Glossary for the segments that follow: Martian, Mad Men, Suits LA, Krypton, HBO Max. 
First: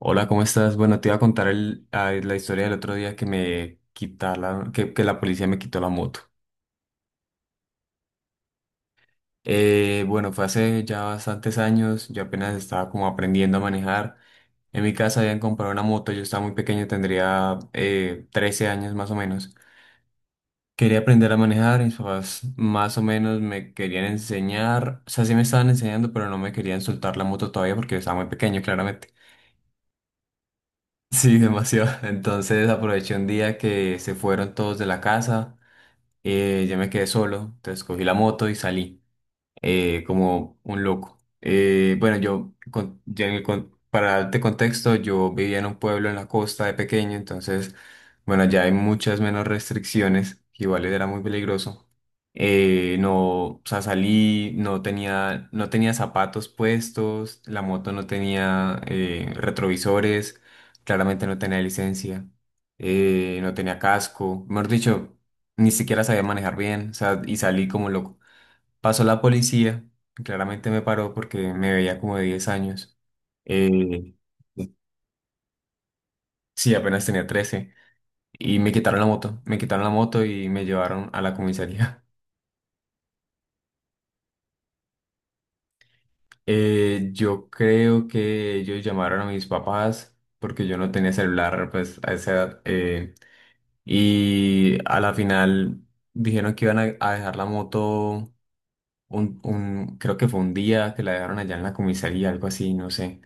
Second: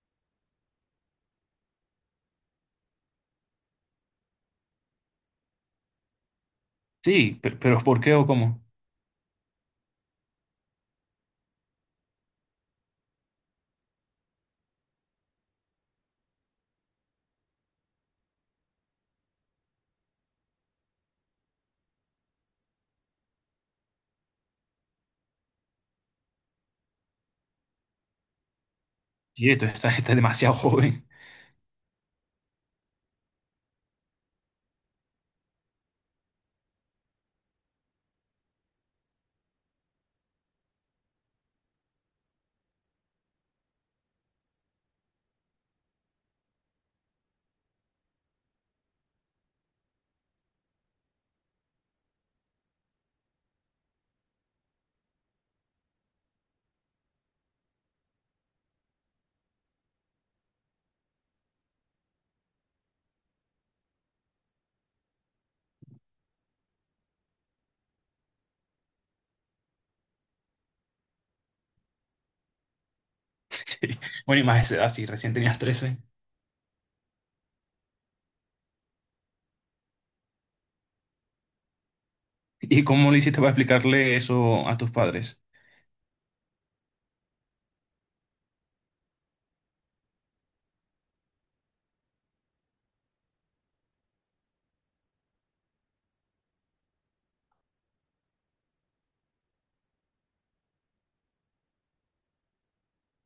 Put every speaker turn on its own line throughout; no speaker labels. Hola, ¿cómo estás? Bueno, te iba a contar la historia del otro día que me quitaron, que la policía me quitó la moto.
Sí, pero, ¿por qué o cómo?
Bueno, fue hace ya bastantes años, yo apenas estaba como aprendiendo a manejar. En mi casa habían comprado una moto, yo estaba muy pequeño, tendría 13 años más o menos. Quería aprender a manejar, mis papás más o menos me querían enseñar, o sea, sí me estaban enseñando, pero no me querían soltar la moto todavía porque yo estaba muy pequeño, claramente.
Y estás demasiado joven.
Sí, demasiado. Entonces aproveché un día que se fueron todos de la casa, yo me quedé solo, entonces cogí la moto y salí como un loco. Bueno, yo, con- ya en el con- para darte contexto, yo vivía en un pueblo en la costa de pequeño, entonces, bueno, ya hay muchas menos restricciones, que igual era muy peligroso. No, o sea, salí, no tenía zapatos puestos, la moto no tenía retrovisores, claramente no tenía licencia, no tenía casco, mejor dicho, ni siquiera sabía manejar bien, o sea, y salí como loco. Pasó la policía, y claramente me paró porque me veía como de 10 años.
Sí.
Eh,
Bueno, y más de esa edad, sí, recién tenías 13.
sí, apenas tenía 13. Y me quitaron la moto, me quitaron la moto y me llevaron a la comisaría.
¿Y cómo lo hiciste para explicarle eso a tus padres?
Yo creo que ellos llamaron a mis papás porque yo no tenía celular pues a esa edad. Y a la final dijeron que iban a dejar la moto creo que fue un día que la dejaron allá en la comisaría, algo así, no sé.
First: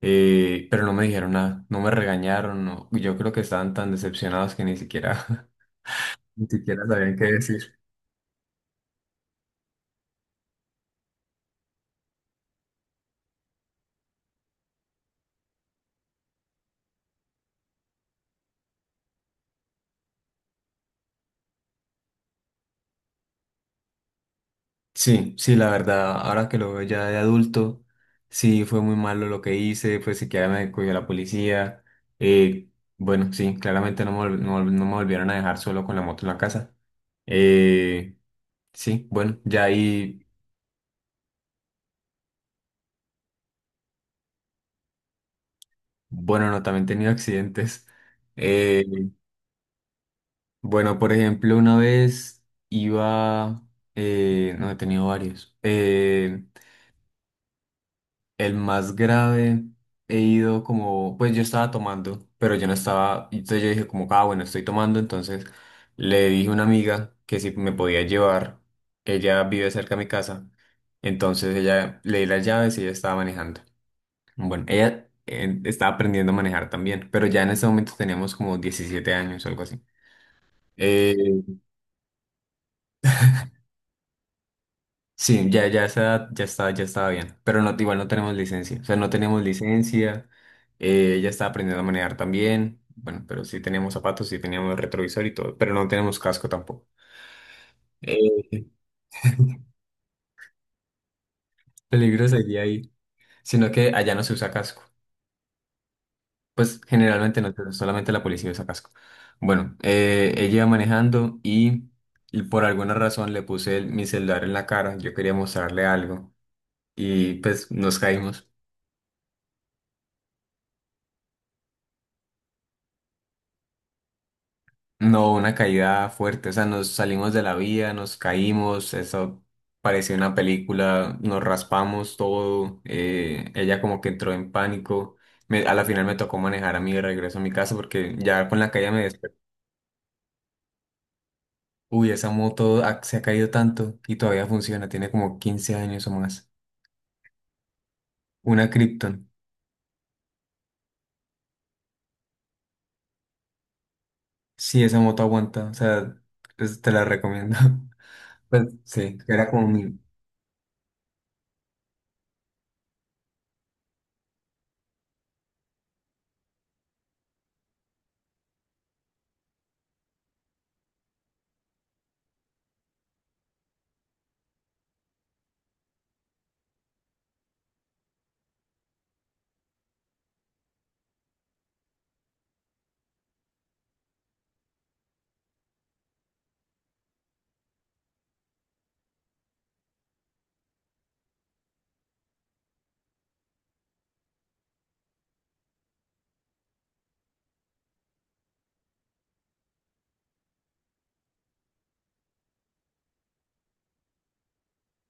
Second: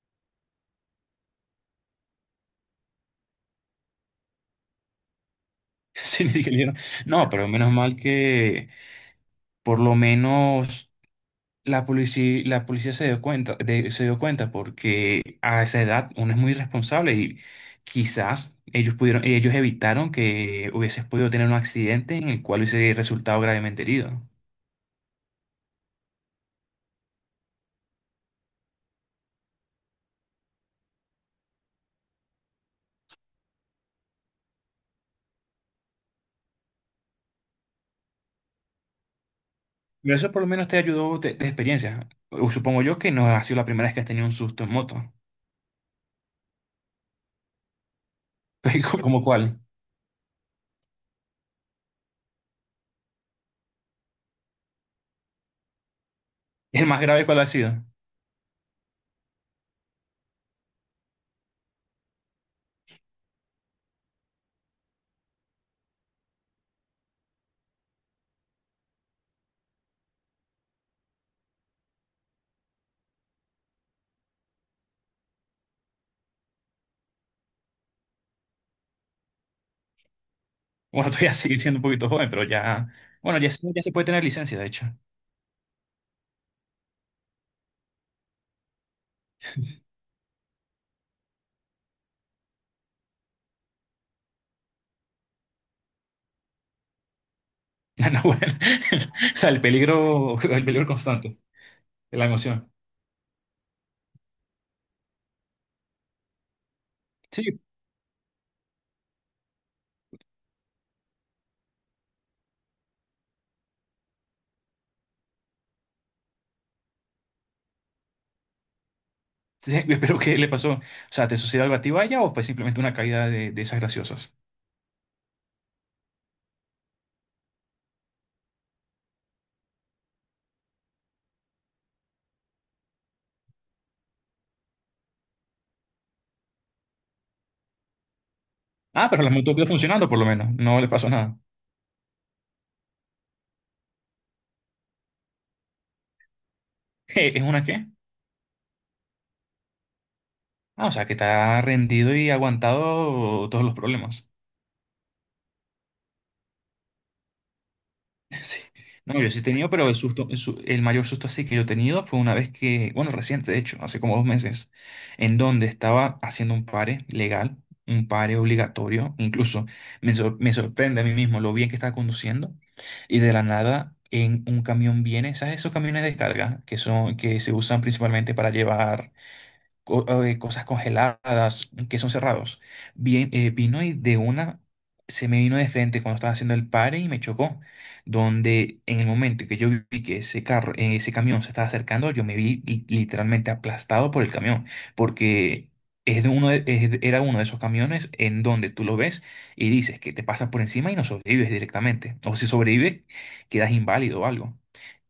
Pero no me dijeron nada, no me regañaron, no. Yo creo que estaban tan decepcionados que ni siquiera,
Sí, ni
ni
siquiera dijeron.
siquiera sabían qué
No, pero menos
decir.
mal que por lo menos la policía se dio cuenta, se dio cuenta porque a esa edad uno es muy irresponsable y quizás ellos evitaron que hubieses podido tener un accidente en el cual hubiese resultado gravemente herido.
Sí, sí, la verdad, ahora que lo veo ya de adulto, sí, fue muy malo lo que hice, pues siquiera me cogió la policía. Eh, bueno, sí, claramente no me volvieron a dejar solo con la moto en la casa. Eh, sí, bueno, ya
Pero
ahí,
eso por lo menos te ayudó de experiencia. O supongo yo que no ha sido la primera vez que has tenido un susto en moto.
bueno, no, también he tenido accidentes. Eh,
¿Cómo cuál?
Bueno, por ejemplo, una vez iba, no, he tenido varios.
¿El más grave cuál ha sido?
El más grave, he ido como, pues yo estaba tomando, pero yo no estaba, entonces yo dije como, ah, bueno, estoy tomando, entonces le dije a una amiga que si me podía llevar, ella vive cerca de mi casa, entonces ella le di las llaves y ella estaba manejando. Bueno, ella estaba aprendiendo a manejar también, pero ya en ese momento teníamos como 17 años o algo así.
Bueno,
Eh,
todavía sigue siendo un poquito joven, pero ya... Bueno, ya, ya se puede tener licencia, de hecho.
Sí, ya, ya esa edad ya estaba bien, pero no, igual no tenemos licencia, o sea, no tenemos licencia, ella estaba aprendiendo a manejar también, bueno, pero sí teníamos zapatos, sí teníamos retrovisor y todo, pero no tenemos casco tampoco.
Ya no, bueno.
Eh,
O sea, el peligro constante, la
Peligro sería
emoción.
ahí, sino que allá no se usa casco, pues generalmente no,
Sí,
pero solamente la policía usa casco. Bueno, ella iba manejando y por alguna razón mi celular en la cara, yo quería mostrarle algo y pues nos caímos.
sí, pero ¿qué le pasó? O sea, ¿te sucedió algo a ti, vaya, o fue simplemente una caída de esas graciosas?
No, una caída fuerte, o sea, nos salimos de la vía, nos caímos, eso parecía una película, nos raspamos todo, ella como que entró en pánico, a la final me tocó manejar a mí de regreso a mi casa porque ya con la caída me
Ah, pero la
desperté.
moto quedó funcionando por lo menos. No le pasó nada.
Uy, se ha caído tanto y todavía funciona, tiene como 15 años o más.
¿Es una qué?
Una Krypton,
Ah, o sea, que está rendido y aguantado todos los problemas.
sí, esa moto aguanta, o sea, te la recomiendo.
Sí.
Pues sí,
No, yo sí he
era como
tenido, pero el
mi...
susto, el mayor susto así que yo he tenido fue una vez que, bueno, reciente, de hecho, hace como 2 meses, en donde estaba haciendo un pare legal, un pare obligatorio, incluso me sorprende a mí mismo lo bien que estaba conduciendo, y de la nada en un camión viene, ¿sabes? Esos camiones de descarga que se usan principalmente para llevar cosas congeladas, quesos cerrados. Bien, vino y de una se me vino de frente cuando estaba haciendo el pare y me chocó. Donde en el momento que yo vi que ese carro, ese camión se estaba acercando, yo me vi literalmente aplastado por el camión, porque es de uno de- es de- era uno de esos camiones en donde tú lo ves y dices que te pasas por encima y no sobrevives directamente. O si sobrevives, quedas inválido o algo.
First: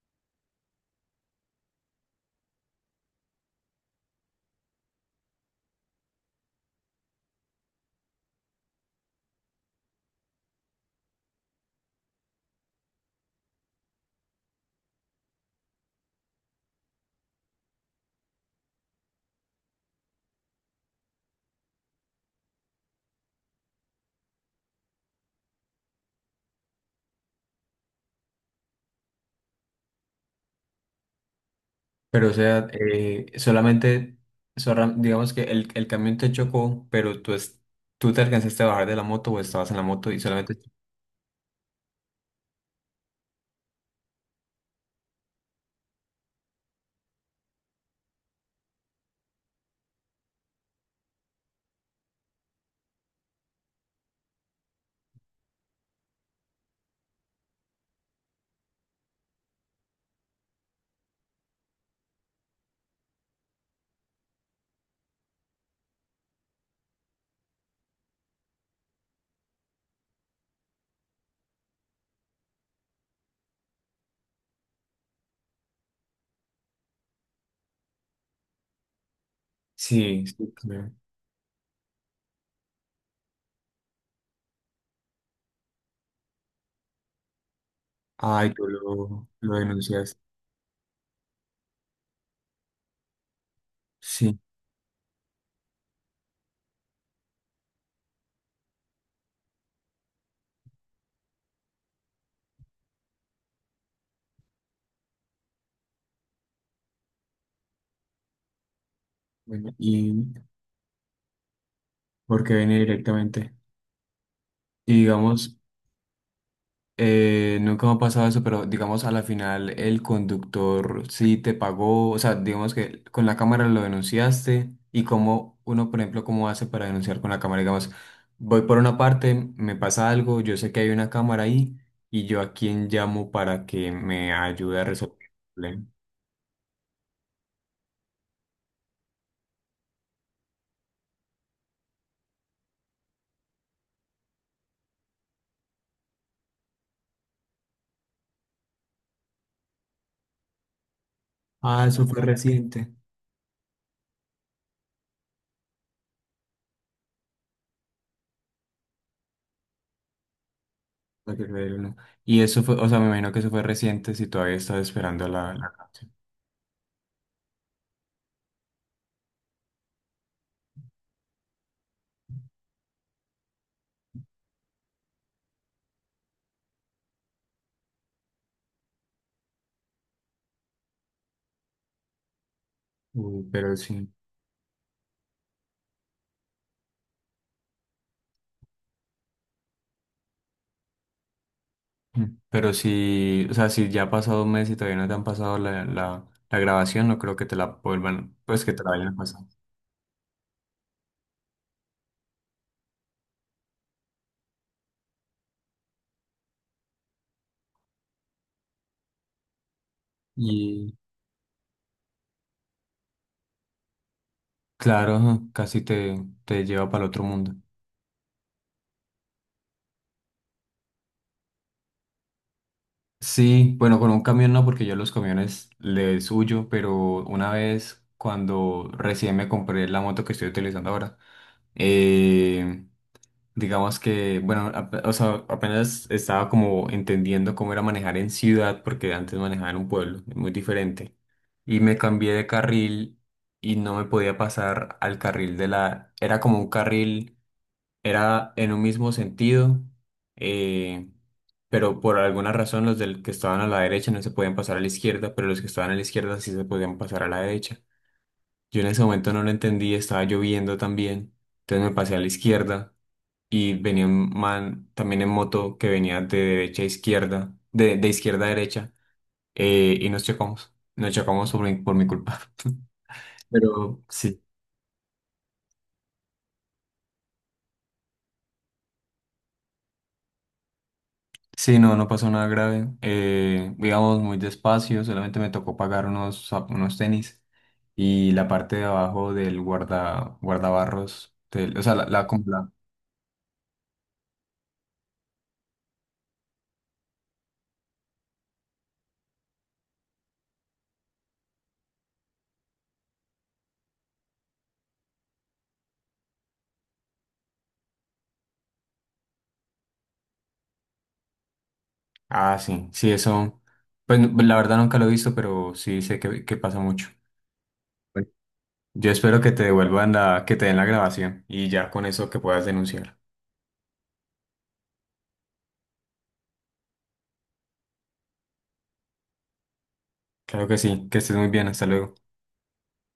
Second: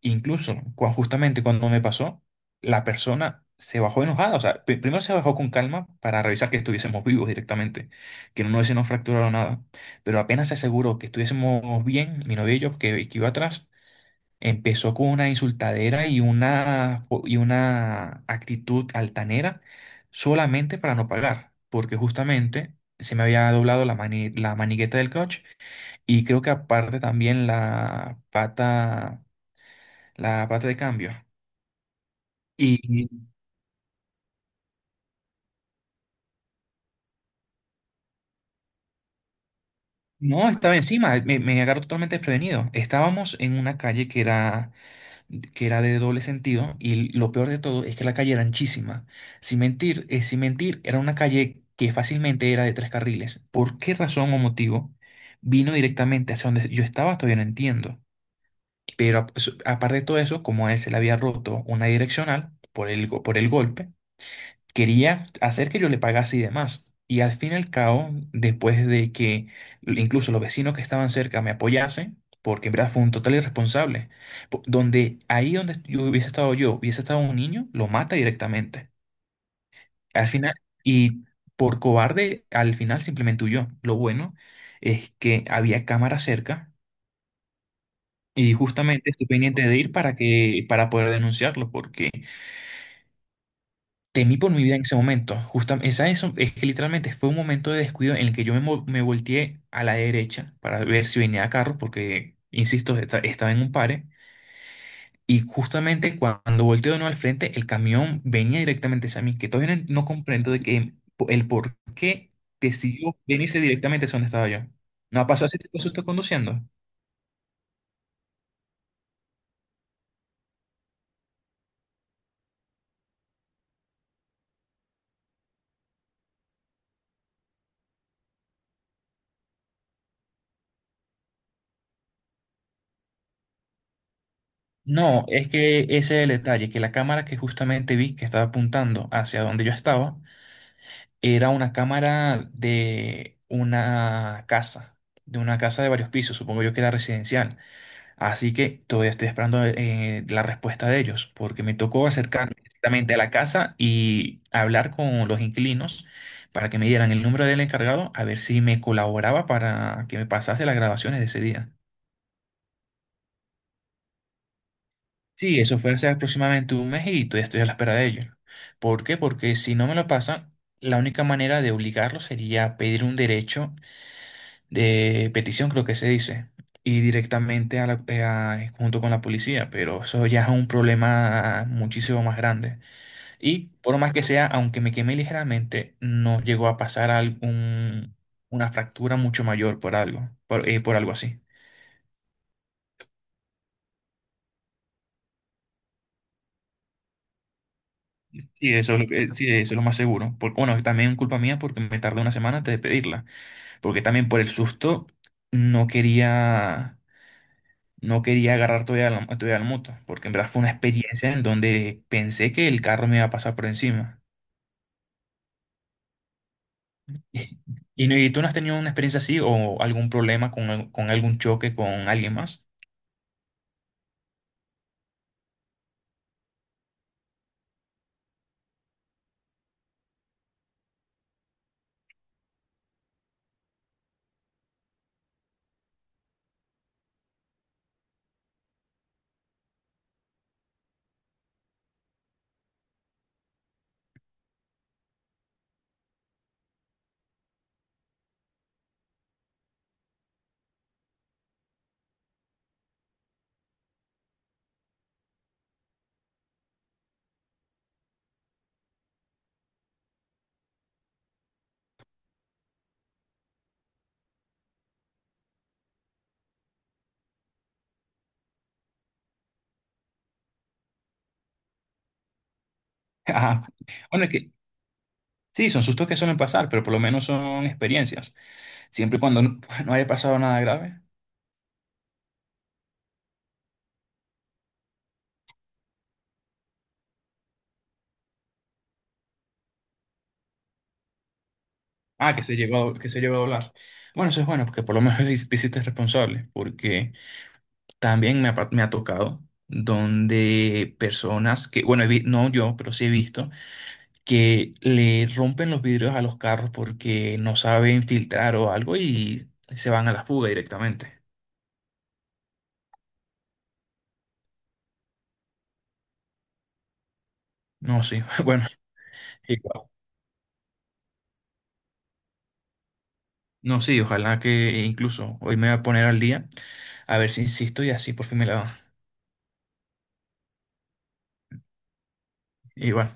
Incluso, justamente cuando me pasó, la persona se bajó enojada. O sea, primero se bajó con calma para revisar que estuviésemos vivos directamente, que no nos hubiésemos fracturado nada. Pero apenas se aseguró que estuviésemos bien, mi novio y yo, que iba atrás, empezó con una insultadera y y una actitud altanera solamente para no pagar, porque justamente se me había doblado la manigueta del clutch y creo que aparte también la pata de cambio.
Pero o sea,
Y
solamente, digamos que el camión te chocó, pero tú te alcanzaste a bajar de la moto o estabas en la moto y
no,
solamente...
estaba encima, me agarró totalmente desprevenido. Estábamos en una calle que era de doble sentido y lo peor de todo es que la calle era anchísima. Sin mentir, sin mentir, era una calle que fácilmente era de 3 carriles. ¿Por qué razón o motivo vino directamente hacia donde yo estaba? Todavía no entiendo. Pero aparte de todo eso, como a él se le había roto una direccional por el, por el golpe, quería hacer que yo le pagase y demás. Y al fin y al cabo, después de que incluso los vecinos que estaban cerca me apoyasen, porque en verdad fue un total irresponsable, donde ahí donde yo, hubiese estado un niño, lo mata directamente.
Sí,
Al
sí,
final,
claro.
y por cobarde, al final simplemente huyó. Lo bueno es que había cámara cerca
Ay,
y justamente estoy
lo
pendiente de ir
denuncias.
para que, para poder denunciarlo, porque temí
Sí,
por mi vida en ese momento. Justamente, esa eso es que literalmente fue un momento de descuido en el que me volteé a la derecha para ver si venía carro, porque, insisto, estaba en un pare. Y justamente cuando volteo de nuevo al frente, el camión venía directamente hacia mí, que
bueno,
todavía no no
y
comprendo de que el por qué
porque viene
decidió
directamente.
venirse directamente hacia donde estaba yo.
Y
¿No ha pasado
digamos,
ese tipo de susto conduciendo?
Nunca me ha pasado eso, pero digamos a la final el conductor sí te pagó, o sea, digamos que con la cámara lo denunciaste y como uno, por ejemplo, cómo hace para denunciar con la cámara, digamos, voy por una parte, me pasa algo, yo sé que hay una cámara ahí y yo a quién llamo para que me ayude a resolver
No,
el
es que
problema.
ese es el detalle, que la cámara que justamente vi que estaba apuntando hacia donde yo estaba, era una cámara de una casa, de una casa de varios pisos, supongo yo que era residencial. Así que todavía estoy esperando la respuesta de ellos, porque me
Ah, eso
tocó
fue
acercarme
reciente.
directamente a la casa y hablar con los inquilinos para que me dieran el número del encargado, a ver si me colaboraba para que me pasase las grabaciones de
No
ese
te
día.
creo, no. Y eso fue, o sea, me imagino que eso fue reciente si todavía estás esperando
Sí,
la
eso fue hace
cárcel.
aproximadamente 1 mes y todavía estoy a la espera de ellos. ¿Por qué? Porque si no me lo pasan, la única manera de obligarlo sería pedir un derecho de petición, creo que se dice, y directamente a junto con la policía, pero eso ya es un problema muchísimo más grande.
Uy,
Y
pero
por
sí.
más que sea, aunque me quemé ligeramente, no llegó a pasar algún, una fractura mucho mayor por algo, por algo así.
Mm. Pero si, o sea, si ya ha pasado un mes y todavía no te han pasado la grabación, no creo que te la vuelvan, pues que
Sí,
te la
eso es lo
vayan a
que-
pasar.
sí, eso es lo más seguro. Porque, bueno, también culpa mía porque me tardé 1 semana antes de pedirla, porque también por el susto no quería. No quería agarrar todavía la moto, porque en verdad fue una
Y
experiencia en donde pensé que el carro me iba a pasar por encima.
claro, ajá, casi te lleva para el otro mundo.
¿Y, y tú no has tenido una experiencia así o algún problema con algún choque con alguien más?
Sí, bueno, con un camión no, porque yo los camiones les huyo, pero una vez cuando recién me compré la moto que estoy utilizando ahora, eh, digamos que, bueno, o sea, apenas estaba como entendiendo cómo era manejar en ciudad, porque antes manejaba en un pueblo, es muy diferente. Y me cambié de carril y no me podía pasar al carril de la... Era como un carril, era en un mismo sentido, eh, pero por alguna razón los del que estaban a la derecha no se podían pasar a la izquierda, pero los que estaban a la izquierda sí se podían pasar a la derecha. Yo en ese momento no lo entendí, estaba lloviendo también, entonces me pasé a la izquierda y venía un man también en moto que venía de derecha a izquierda, de izquierda a derecha, y nos chocamos. Nos chocamos por mi culpa.
Ah,
Pero
bueno, es
sí,
que sí, son sustos que suelen pasar, pero por lo menos son experiencias. Siempre y cuando no, no haya pasado nada grave.
sí, no, no pasó nada grave. Íbamos muy despacio, solamente me tocó pagar unos, unos tenis y la parte de abajo del guardabarros, o sea,
Ah, que
como
se
la...
llegó, que se llegó a hablar. Bueno, eso es bueno, porque por lo menos te hiciste responsable, porque también me ha tocado donde personas que, bueno, no yo, pero sí he visto que le rompen los vidrios a los carros porque no saben filtrar o algo y se van a la fuga directamente.
Ah, sí, sí, eso. Pues la verdad nunca lo he visto, pero sí sé que pasa mucho.
No, sí, bueno,
Yo espero que te
igual.
devuelvan la, que te den la grabación y ya con eso que puedas denunciar.
No, sí, ojalá que incluso hoy me voy a poner al día a ver si insisto y así por fin me la dan.
Claro que sí, que estés muy bien, hasta luego.
Igual.